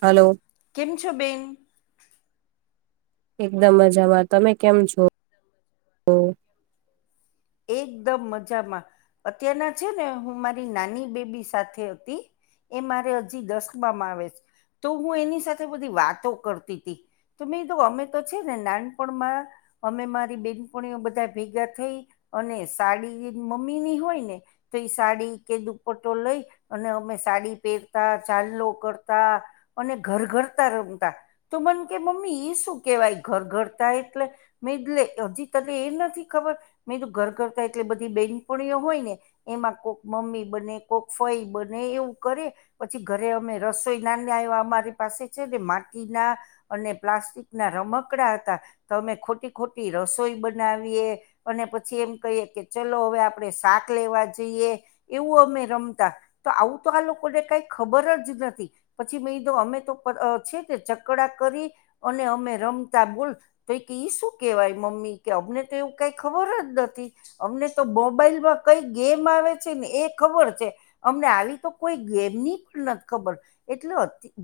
Hello. કેમ છો બેન? એકદમ મજામાં. તમે કેમ છો? એકદમ મજામાં અત્યારના છેને હું મારી નાની બેબી સાથે હતી એ મારે હજી દસમાં આવે છે, તો હું એની સાથે બધી વાતો કરતી તી. તો મેં કીધું તો અમે છેને નાનપણમાં અમે મારી બેનપણીઓ બધા ભેગા થઈ અને સાડી મમ્મી ની હોય ને તો એ સાડી કે દુપટો લઈ અને અમે સાડી પહેરતા ચાંદલો કરતા અને ઘર ઘરતા રમતા. તો મને કે મમ્મી શું કેહેવાય, ઘર ઘરતા એટલે? મેલે હજી તને એ નથી ખબર મેં તો ઘર ઘરતા એટલે બધી બેનપણીઓ હોય ને એમાં કોક મમ્મી, બને કોક ફઈ બને એવું કરે પછી ઘરે અમે રસોઈ ના ના એવા અમારી પાસે છે, ને માટીના અને પ્લાસ્ટિક ના રમકડા હતા, તો અમે ખોટી ખોટી રસોઈ બનાવીએ. અને પછી એમ કહીએ, કે ચલો હવે આપણે શાક લેવા જઈએ એવું અમે રમતા. તો આવું તો આ લોકોને કઈ ખબર જ નથી. પછી મે દો અમે તો છે ચકડા કરી અને અમે રમતા બોલ તો ઈ શું કેહેવાય મમ્મી કે અમને તો એવું કાંઈ ખબર જ નથી. અમને તો મોબાઈલમાં કઈ ગેમ આવે છે, ને એ ખબર છે. અમને આવી તો કોઈ ગેમની પણ નથી ખબર એટલે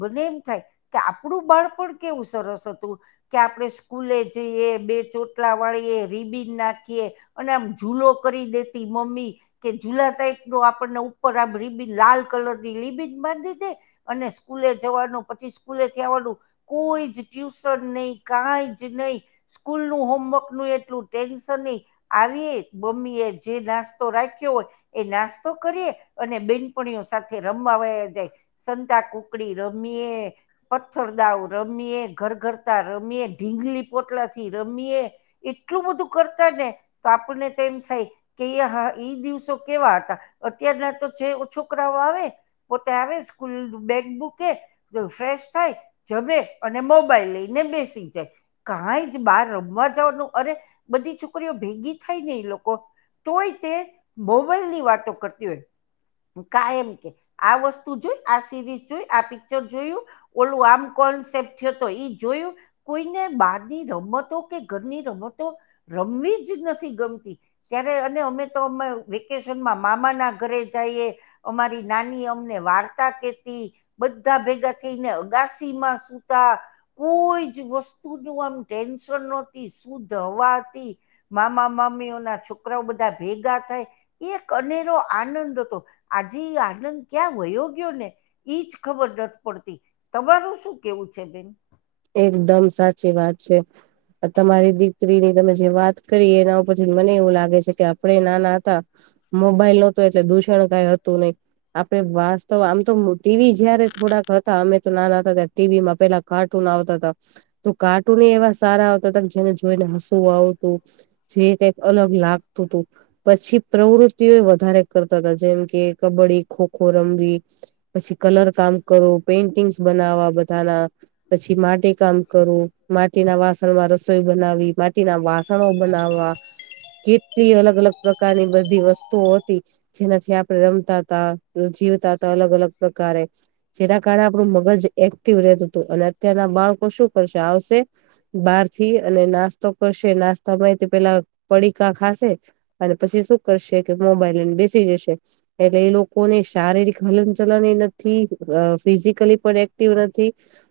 મને એમ થાય કે આપણું બાળપણ કેવું સરસ હતું. કે આપણે સ્કૂલે જઈએ બે ચોટલા વાળીએ રીબીન નાખીએ અને આમ ઝૂલો કરી દેતી મમ્મી. કે જુલો ટાઈપ ન આપણને ઉપર રિબીન લાલ કલરની લીબિન બાંધી દે અને સ્કૂલે જવાનું પછી સ્કૂલેથી આવવાનું કોઈ જ ટ્યુશન નહી કઈ જ નહી સ્કૂલ નું હોમવર્ક નું એટલું ટેન્શનની આવી મમ્મી એ જે નાસ્તો રાખ્યો હોય એ નાસ્તો કરીએ અને બેનપણીઓ સાથે રમવાવા જાય. સંતા કુકડી રમીએે પથ્થરદાવ રમીએ, ઘર ઘરતા રમીએ, ઢીંગલી પોતલા થી રમીયએ એટલું બધું કરતા ને તો આપણને તો એમ થાય કે હા ઈ દિવસો કેવા હતા અત્યારના તો જે છોકરાઓ આવે પોતે આવે સ્કૂલ બેગબુકે તો ફ્રેશ થાય જમેે અને મોબાઈલ લઈને બેસી જાય. કઈ જ બહાર રમવા જવાનું અરે બધી છોકરીઓ ભેગી થાય ને એ લોકો તોય તે મોબાઈલ ની વાતો કરતી હોય. કાયમ કે આ વસ્તુ જોઈ આ સિરીઝ જોઈ, આ પિક્ચર જોયું ઓલું આમ કોન્સેપ્ટ થયો તો ઈ જોયું. કોઈને બહારની રમતો કે ઘરની રમતો રમવી જ નથી ગમતી. ત્યારે અને અમે તો અમે વેકેશનમાં મામા ના ઘરે જઈએ અમારી નાની અમને વાર્તા કેતી. બધા ભેગા થઈને અગાસી માં સુતા. કોઈ જ વસ્તુ નું આમ ટેન્શન નહોતી શુદ્ધ હવાથી મામા મામીઓના છોકરાઓ બધા ભેગા થાય એ એક અનેરો આનંદ હતો આજે એ આનંદ ક્યાં વયો ગયો ને. ઈજ ખબર નથી પડતી તમારું શું કેવું છે બેન? એકદમ સાચી વાત છે. તમારી દીકરીની તમે જે વાત કરી એના ઉપરથી મને એવું લાગે છે કે આપણે નાના હતા મોબાઈલ નોતો એટલે દૂષણ કઈ હતું નહિ. આપડે વાસ્તવ આમ તો ટીવી જયારે થોડાક હતા અમે તો નાના હતા ત્યારે ટીવી માં પેલાટ કાર્ટૂન આવતા હતા તો કાર્ટૂન એવા સારા આવતા હતા જેને જોઈને હસવું આવતું. જે કઈક અલગ લાગતું હતું પછી પ્રવૃ તિયો વધારે કરતા હતા જેમ કે કબડ્ડી... ખોખો રમવી પછી કલર કામ કરો, પેઇન્ટિંગસ બનાવવા બધાના પછી માટી કામ કરું માટીના વાસણમાં રસોઈ બનાવી માટીના વાસણો બનાવવા. કેટલી અલગ અલગ પ્રકારની બધી વસ્તુઓ હતી. જેનાથી આપણેે રમતા ત જીવતા હતા અલગ અલગ પ્રકારે જેના કારણે આપણું મગજ એક્ટિવ રહેતું હતું અને અત્યારના બાળકો શું કરશે આવશે બહાર થી અને નાસ્તો કરશે નાસ્તામાંય તે પેલા પડીકા ખાશે અને પછી શું કરશે કે મોબાઈલને બેસી જશે. એટલે એ લોકોને શારીરિક હલનચલન એ નથી, અ ફિઝિકલી પણ એક્ટિવ નથી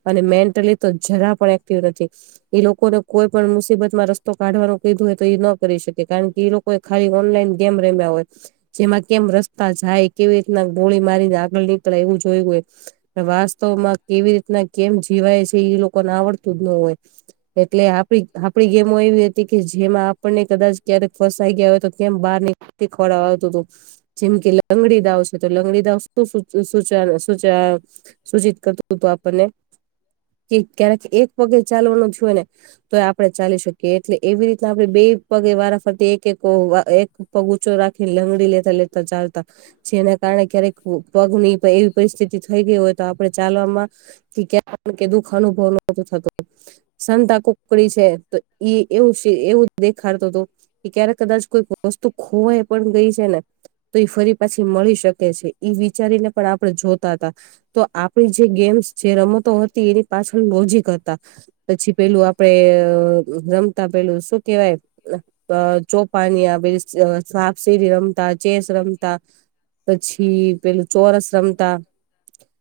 અને મેન્ટલી તો જરા પણ એક્ટિવ નથી. ઈ લોકોને કોઈ પણ મુસીબત માં રસ્તો કાઢવાનું કીધું હોય, તો એ ન કરી શકે કારણ કે કોઈ ખાલી ઓનલાઈન ગેમ રમ્યા હોય. જેમાં કેમ રસ્તા જાય, કેવી રીતના ગોળી મારીને આગળ નીકળે એવું જોયું હોય. વાસ્તવમાં કેવી રીતના કેમ જીવાય છે, ઈ લોકોને આવડતું જ ન હોય. એટલે આપડી આપડી ગેમો એવી હતી, કે જેમાં આપણને કદાચ ક્યારેક ફસાઈ ગ્યા હોય, તો કેમ બાર નીક [unintelligible] ખડવા આવતું તું. જેમ કે લંગડી દાવ સે, તો લંગડી દાવ શું શું સુચે સુચે એમ. સૂચિત કરતું તુ આપને કે, ક્યારેક એક પગે ચાલવાનું છુયે ને. તો એ આપડણે ચાલી શકીએ એટલે એવી રીતના આપણે બે પગે વારાફરતી એક એક એક પગ ઊંચો રાખીને લંગડી લેતા લે ત ચાલતા, જેના કારણે ક્યારેક પગ ની એવી પરિસ્થિતિ થઈ ગઈ હોય તો આપડણે ચાલવામાં કે દુઃખ અનુભવ નોહોતો થતો. સંતા કુકડી છે તો ઈ એવું સે એવું જ દેખાડતું તું. કે ક્યારે કદાચ કોઈ વસ્તુ ખોવાય પણ ગઈ છે ને. તો એ ફરી પાછી મળી શકે છે, એ વિચારીને પણ આપણે જોતા તા. તો આ પાણી જે ગેમ્સ છે રમ તો હતી, એની પાછળ લોજીક હતા. પછી પેલું આપડણે રમતા પેલુ સુ કેવાય. બ જો પાની આવેસ. સેવ સાપ સીડી રમતા, ચેસ રમતા પછી પેલું. ચોરસ રમતા.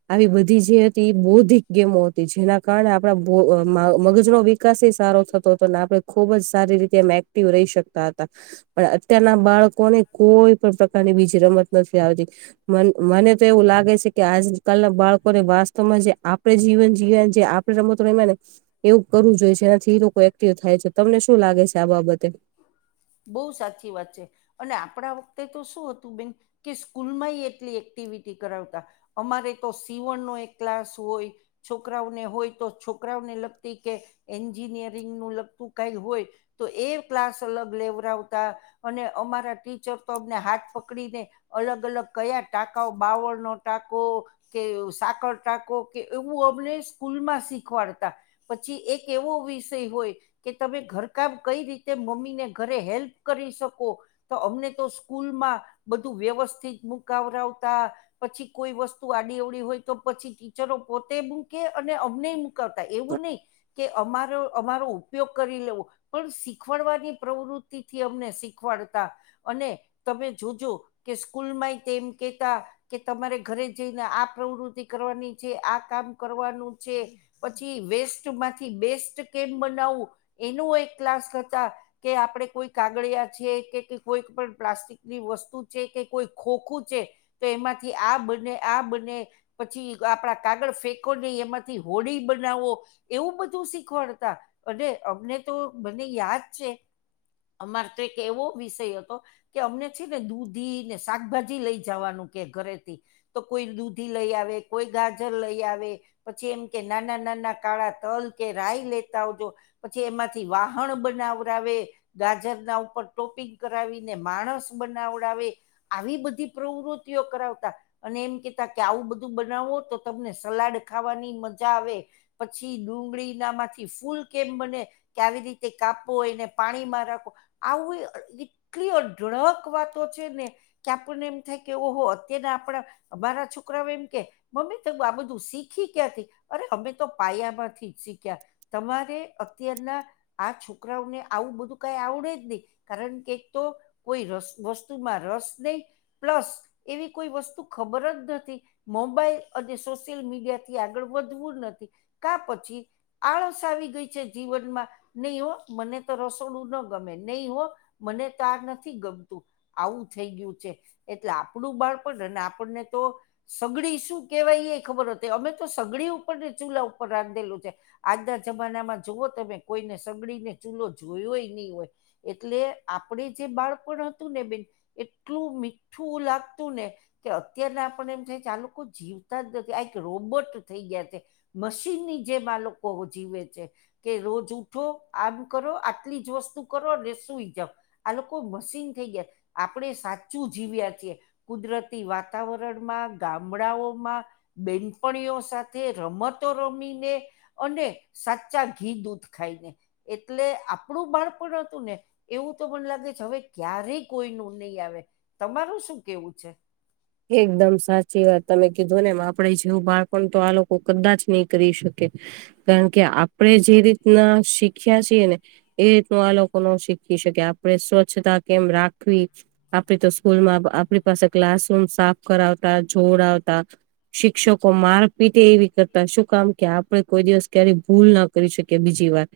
આવી બધી જે હતી એ બૌદ્ધિક ગેમો હતી, જેના કારણે આ આપડા બો મઅ મગજનો વિકાસે સારો થતો હતો અને આપણેે ખુબજ સારી રીતે મે ક્ટિવ રહી શકતા હતા, પણ અત્યારના બાળકોને કોઈ પણ પ્રકારની બીજી રમત નથી આવતી મન મને. તો એવું લાગે સે, કે આજકાલના બાળકોને વાસ્તવમાં જે આપ આપણે જીવન જીયવા ન, જે આપડણે રમતો રયમા ને. એવું કરવું જોયે સે, એનાથી લોકો એક્ટિવ થાય છે. તમને શું લાગે સે આ બાબતે. બોઉ સાચી વાત છે. અને આપણા વખતે તો શું હતું બેન, કે સ્કૂલમાંયે એટલી એક્ટિવિટી કરાવતા. અમારે તો સીવણ નો એક ક્લાસ ઓય. છોકરાઓને હોય તો છોકરાઓને લગતી કે, એન્જિનિયરિંગ નું લગતું કઈ હોય. તો એ ક્લાસ અલગ લેવરાવતા, અને અમારા ટીચર તો અમને હાથ પકડીને. અલગ અલગ કયા ટાકાઓ બાવળ નો ટાકો. કે સાકર ટાકો કે એવું અમને સ્કૂલ માં શીખવાડતા. પછી એક એવો વિષય હોય, કે તમે ઘરકામ કઈ રીતે તે મમ્મી ને ઘરે હેલ્પ કરી શકો. તો અમને તો સ્કૂલમાં બધું વ્યવસ્થિત મુકાવરાવતા. પછી કોઈ વસ્તુ આડી અવડી હોય તો પછી ટીચરો પોતે મૂકે અને અમને મુૂકાવતા એવું નહી. કે અમારો અમારો ઉપયોગ કરી લેવો, પણ શીખવાડવાની પ્રવૃત્તિથી અમને શીખવાડતા અને તમે જોજો. કે સ્કૂલમાંય તેમ કેતા. કે તમારે ઘરે જઈને આ પ્રવૃતિ કરવાની છે આ કામ કરવાનું છે. પછી વેસ્ટમાંથી બેસ્ટ કેમ બનાવું, એનું એક ક્લાસ કે આપડે કોઈ કાગળિયા છે કે કોઈ પણ પ્લાસ્ટિક ની વસ્તુ છે કે કોઈ ખોખું છે, તો એમાંથી આ બને આ બને. પછી આપણા કાગળ ફેંકો નહી એમાંથી હોડી બનાવો. એવું બધું શીખવાડતા, અને અમને તો મને યાદ છે. અમારે તો એક એવો વિષય હતો. કે અમને છે ને દૂધી ને શાકભાજી લઈ જવાનું કે ઘરેથી. તો કોઈ દૂધી લઈ આવે કોઈ ગાજર લઈ આવે. પછી એમ કે નાના નાના કાળા તલ કે રાય લેતા આવજો. પછી એમાંથી વાહણ બનાવ. ગાજર ના ઉપર ટોપિંગ કરાવીને માણસ બનાવડાવે. આવી બધી પ્રવૃત્તિઓ કરાવતા. અને એમ કતા કે આવું બધું બનાવો તો તમને સલાડ ખાવાની મજા આવે. પછી ડુંગળી નામાંથી ફૂલ કેમ બને કે આવી રીતે કાપ. આપ એને પાણીમાં રાખો આવું એટલી અઢળક વાતો છે ને. ક્યા આપને એમ થાય કે ઓહો અત્યારના આપણા અ બરા છોકરાઓ એમ કે. મમ્મી ત આ બધું શીખી ક્યાંથી અરે અમે તો પાયામાંથી શીખ્યા. તમારે અત્યારના આ છ. છોકરાઓને આવું બધું કઈ આવડે જ નહી કારણ કે તો. કોઈ રસ વસ્તુમાં રસ નહી પ્લસ એવી કોઈ વસ્તુ ખબરજ નથી. મોબાઈલ અને સોશિયલ મીડિયા થી આગળ વધવું નથી કા પછી. આળસ આવી ગઈ છે જીવનમાં નહીઓ. મને તો રસોડું ના ગમે નહી હો મને તો આ નથી ગમતું. આવું થઈ ગયું છે એટલે આપણું બાળપણ ને આપણને તો સગડી શું કેવાય એ ખબર હતી અમે તો સગડી ઉપર ને ચૂલા ઉપર રાંધેલું છે. આના જમાનામાં જોુવઓ તમે કોઈને સગડી ને ચૂલો જોયોય નહી હોય. એટલે આપડે જે બાળપણ હતું ને બેન એટલું મીઠું લાગતુંને કે અત્યાર આપણ એમ થાય છે આ લોકો જીવતાજ નથી આ એક રોબોટ થઈ ગયા છે. મશીનની જેમાં લોકો જીવે છે કે રોજ ઉઠો આમ કરો આટલીજ વસ્તુ કરો અને સૂઈજાઓ. આ લોકો મશીન થઈ ગયા આપણેે સાચું જીવ્યા છીએ. કુદરતી વાતાવરણમાં ગામડાઓમાં બેનપણીઓ સાથે રમતો રમીને અને સાચા ઘી દૂધ ખાઈને. એટલે આપણું બાળપણ હતું ને એવું તો મને લાગે છે હવે ક્યારેય કોઈ ન નહીં આવે તમારું શું કેવું છે. એકદમ સાચી વાત તમે કીધુંનેમ આપડે જેવું બાળપણતો આ લોકો કદાચ નહી કરી શકે કારણકે આપણે જે રીતના શીખ્યા છીએ ને એ રીતનું આ લોકો ન શીખી શકે આપણે સ્વચ્છતા કેમ રાખવી આપડી તો સ્કૂલમાં આપણી પાસે ક્લાસરૂમ સાફ કરાવતા જોડ આવતા શિક્ષકો માર પીટે એવી કરતા શું કામ કે આપડે કોઈ દિવસ ક્યારે ભૂલના કરી શકી બીજી વાર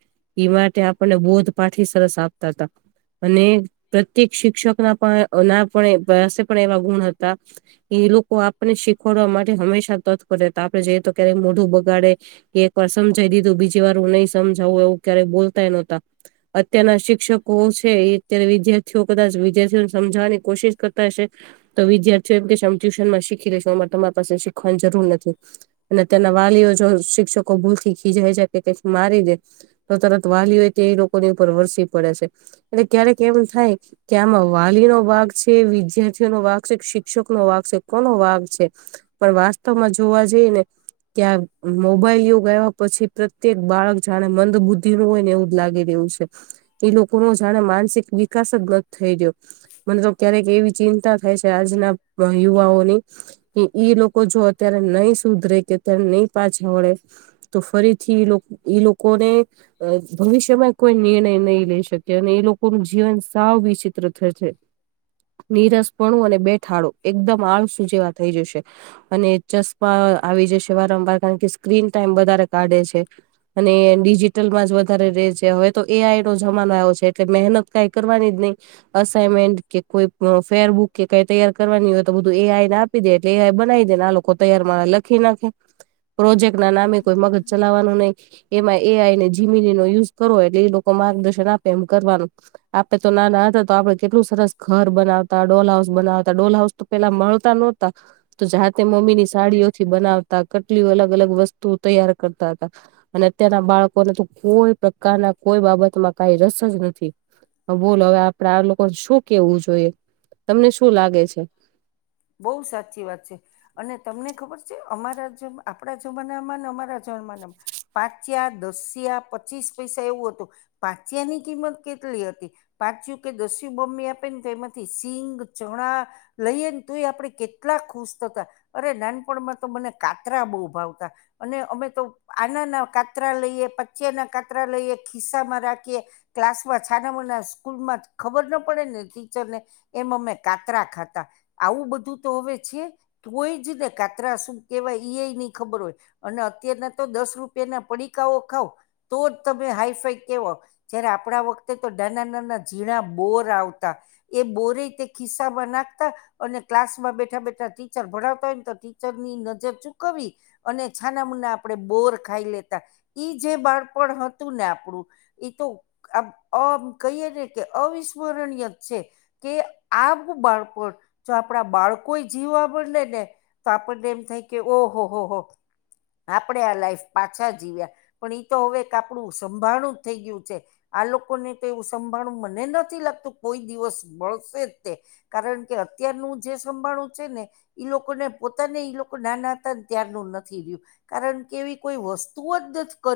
એ માટે આપણને બોધ પાઠી સરસ આપતા હતા. અને પ્રત્યેક શિક્ષકના પણ પણ પાસે પણ એવા ગુણ હતા. એ લોકો આપને શીખવાડવા માટે હંમેશા તત્પર હતા આપડે જઈએ તો ક્યારેક મોઢું બગાડે કે એક વાર સમજાઈ દીધું બીજી વાર હું નહી સમજાવું એવું ક્યારેય બોલતાય નહોતા. અત્યારના શિક્ષકો છે એ અત્યારે વિદ્યાર્થીઓ કદાચ વિદ્યાર્થીઓને સમજાવવાની કોશિશ કરતા હશે. તો વિદ્યાર્થીઓ એમ કહે છે અમ ટ્યુશનમાં શીખી લઈશું અમે તમારા પાસે શીખવાની જરૂર નથી. અને તેના વાલીઓ જો શિક્ષકો ભૂલથી ખીજાઈ જાય કે કઈક મારી દે તો તરત વાલી હોય તે એ લોકોની ઉપર વરસી પડે છે. એટલે ક્યારે કે એમ થાય કે આમાં વાલી નો ભાગ છે વિદ્યાર્થીઓનો ભાગ છે. શ શિક્ષકનો વાછે કોનો વાગ છે પણ વાસ્તવમાં જોવા જઈને ત્યાં મોબાઈલ યોગ આવ્યા પછી પ્રત્યેક બાળક જાણે મંદ બુદ્ધિ નું હોય ને એવુંજ લાગે એવું છે. એ લોકો નો જાણે માનસિક વિકાસજ ન થઈ ગયો મને ક્યારેક એવી ચિંતા થાય છે આજના યુવાઓની કે ઈ લોકો જો અત્યારે નહી સુધરે કે અત્યારે નહી પાછા વળે તો ફરીથી ઈ લોક ઈ લોકોને અ ભવિષ્યમાં કોઈ નિર્ણય નહી લઈ શકે અને એ લોકોનું જીવન સાવ વિચિત્રથ છે. નિરાશ ભણું અને બેઠાળું એકદમ આળસું જેવા થઈ જશે. અને ચશ્મા આવી જશે વારંવાર કારણ કે સ્ક્રીન ટાઈમ વધારે કાઢે છે. અને ડિજિટલમાં જ વધારે રે છે હવે તો એ આઈ નો જમાનો આવ્યો છે એટલે મહેનત કઈ કરવાની જ નહી. અસાઈનમેન્ટ કે કોઈ ફેરબુક કે કઈ તૈયાર કરવાની હોય તો બધું એ આઈ ને આપી દે એટલે એ આઈ બનાઈ દે ને આ લોકો તૈયારમા લખી નાખે. પ્રોજેક્ટના નામે કોઈ મગજ ચલાવવાનું નહી એમાં એ આઈને જીમીનીનો યુસ કરો એટલે એ લોકો માર્ગદર્શન આપે એમ કરવાનું. આપડે તો નાના હતા તો આપડે કેટલું સરસ ઘર બનાવતા ડોલ હાઉસ બનાવતા ડોલ હાઉસ તો પેલા મળતા નો તા તો જાતે મમ્મીની સાડીઓથી બનાવતા કેટલી અલગ અલગ વસ્તુ તૈયાર કરતા હતા. અને અત્યારના બાળકોનેતો કોઈ પ્રકારના કોઈ બાબતમાં કઈ રસજ નથી. હ બોલ હવે આપડે આ લોકો શું કેવું જોઈએ. તમને શું લાગે છે. બઉ સાચી વાત છે. અને તમને ખબર છે અમારા જ આપણા જમાનામાં ને અમારા જમાનામાં પાંચિયાં દસિયા પચીસ પૈસા એવું હતું પાંચિયા ની કિંમત કેટલી હતી. પાંચયું કે દસયું બોમમ્મી આપે ને તો એમાંથી સિંગ ચણા લઈએ ને તો એ આપણે કેટલા ખુશ થતા અરે નાનપણમાં તો મને કાતરા બહુ ભાવતા. અને અમે તો આનાના કાતરા લઈએ પચિયાના કાતરા લઈએ ખિસ્સા માં રાખીએ ક્લાસમાં છાનામના સ્કૂલમાં ખબર ના પડે ને ટીચરને એમ અમે કાતરા ખાતા આવું બધું તો હવે છે. તોય જ ને કાતરા શું કેવાય ઈ એ નહી ખબર હોય. અને અત્યારના તો દસ રૂપિયા ના પડીકાઓ ખાવ તો જ તમે હાઈફાઈ કેવો. જયારે આપણા વખતે તો ધન નાના ઝીણા બોર આવતા. એ બોરી તે ખિસ્સા માં નાખતા અને ક્લાસ માં બેઠા બેઠા ટીચર ભણાવતા હોય ને તો ટીચર ની નજર ચૂકવી અને છાનામુના આપણે બોર ખાઈ લેતા ઈ જે બાળપણ હતું ને આપણું ઈ તો આમ આ કહી ને કે અવિસ્મરણીય છે. કે આપ બાળપણ જો આપણા બાળકોય જીવવા મળને ને તો આપણને એમ થાય કે ઓહ હો હો. આપણેે આ લાઈફ પાછા જીવ્યા પણ ઈ તો હવે એક આપણું સંભાણું જ થઈ ગયું છે. આ લોકોને તો એવું સંભાળવું મને નથી લાગતું કોઈ દિવસ મળશે તે. કારણ કે અત્યારનું જે સંભાળણું છે ને ઈ લોકોને પોતાને ઈ લોકો નાના હતા ત્યારનું નથી રહ્યું. કારણ કે એવી કોઈ વસ્તુ ઓજ નથી કર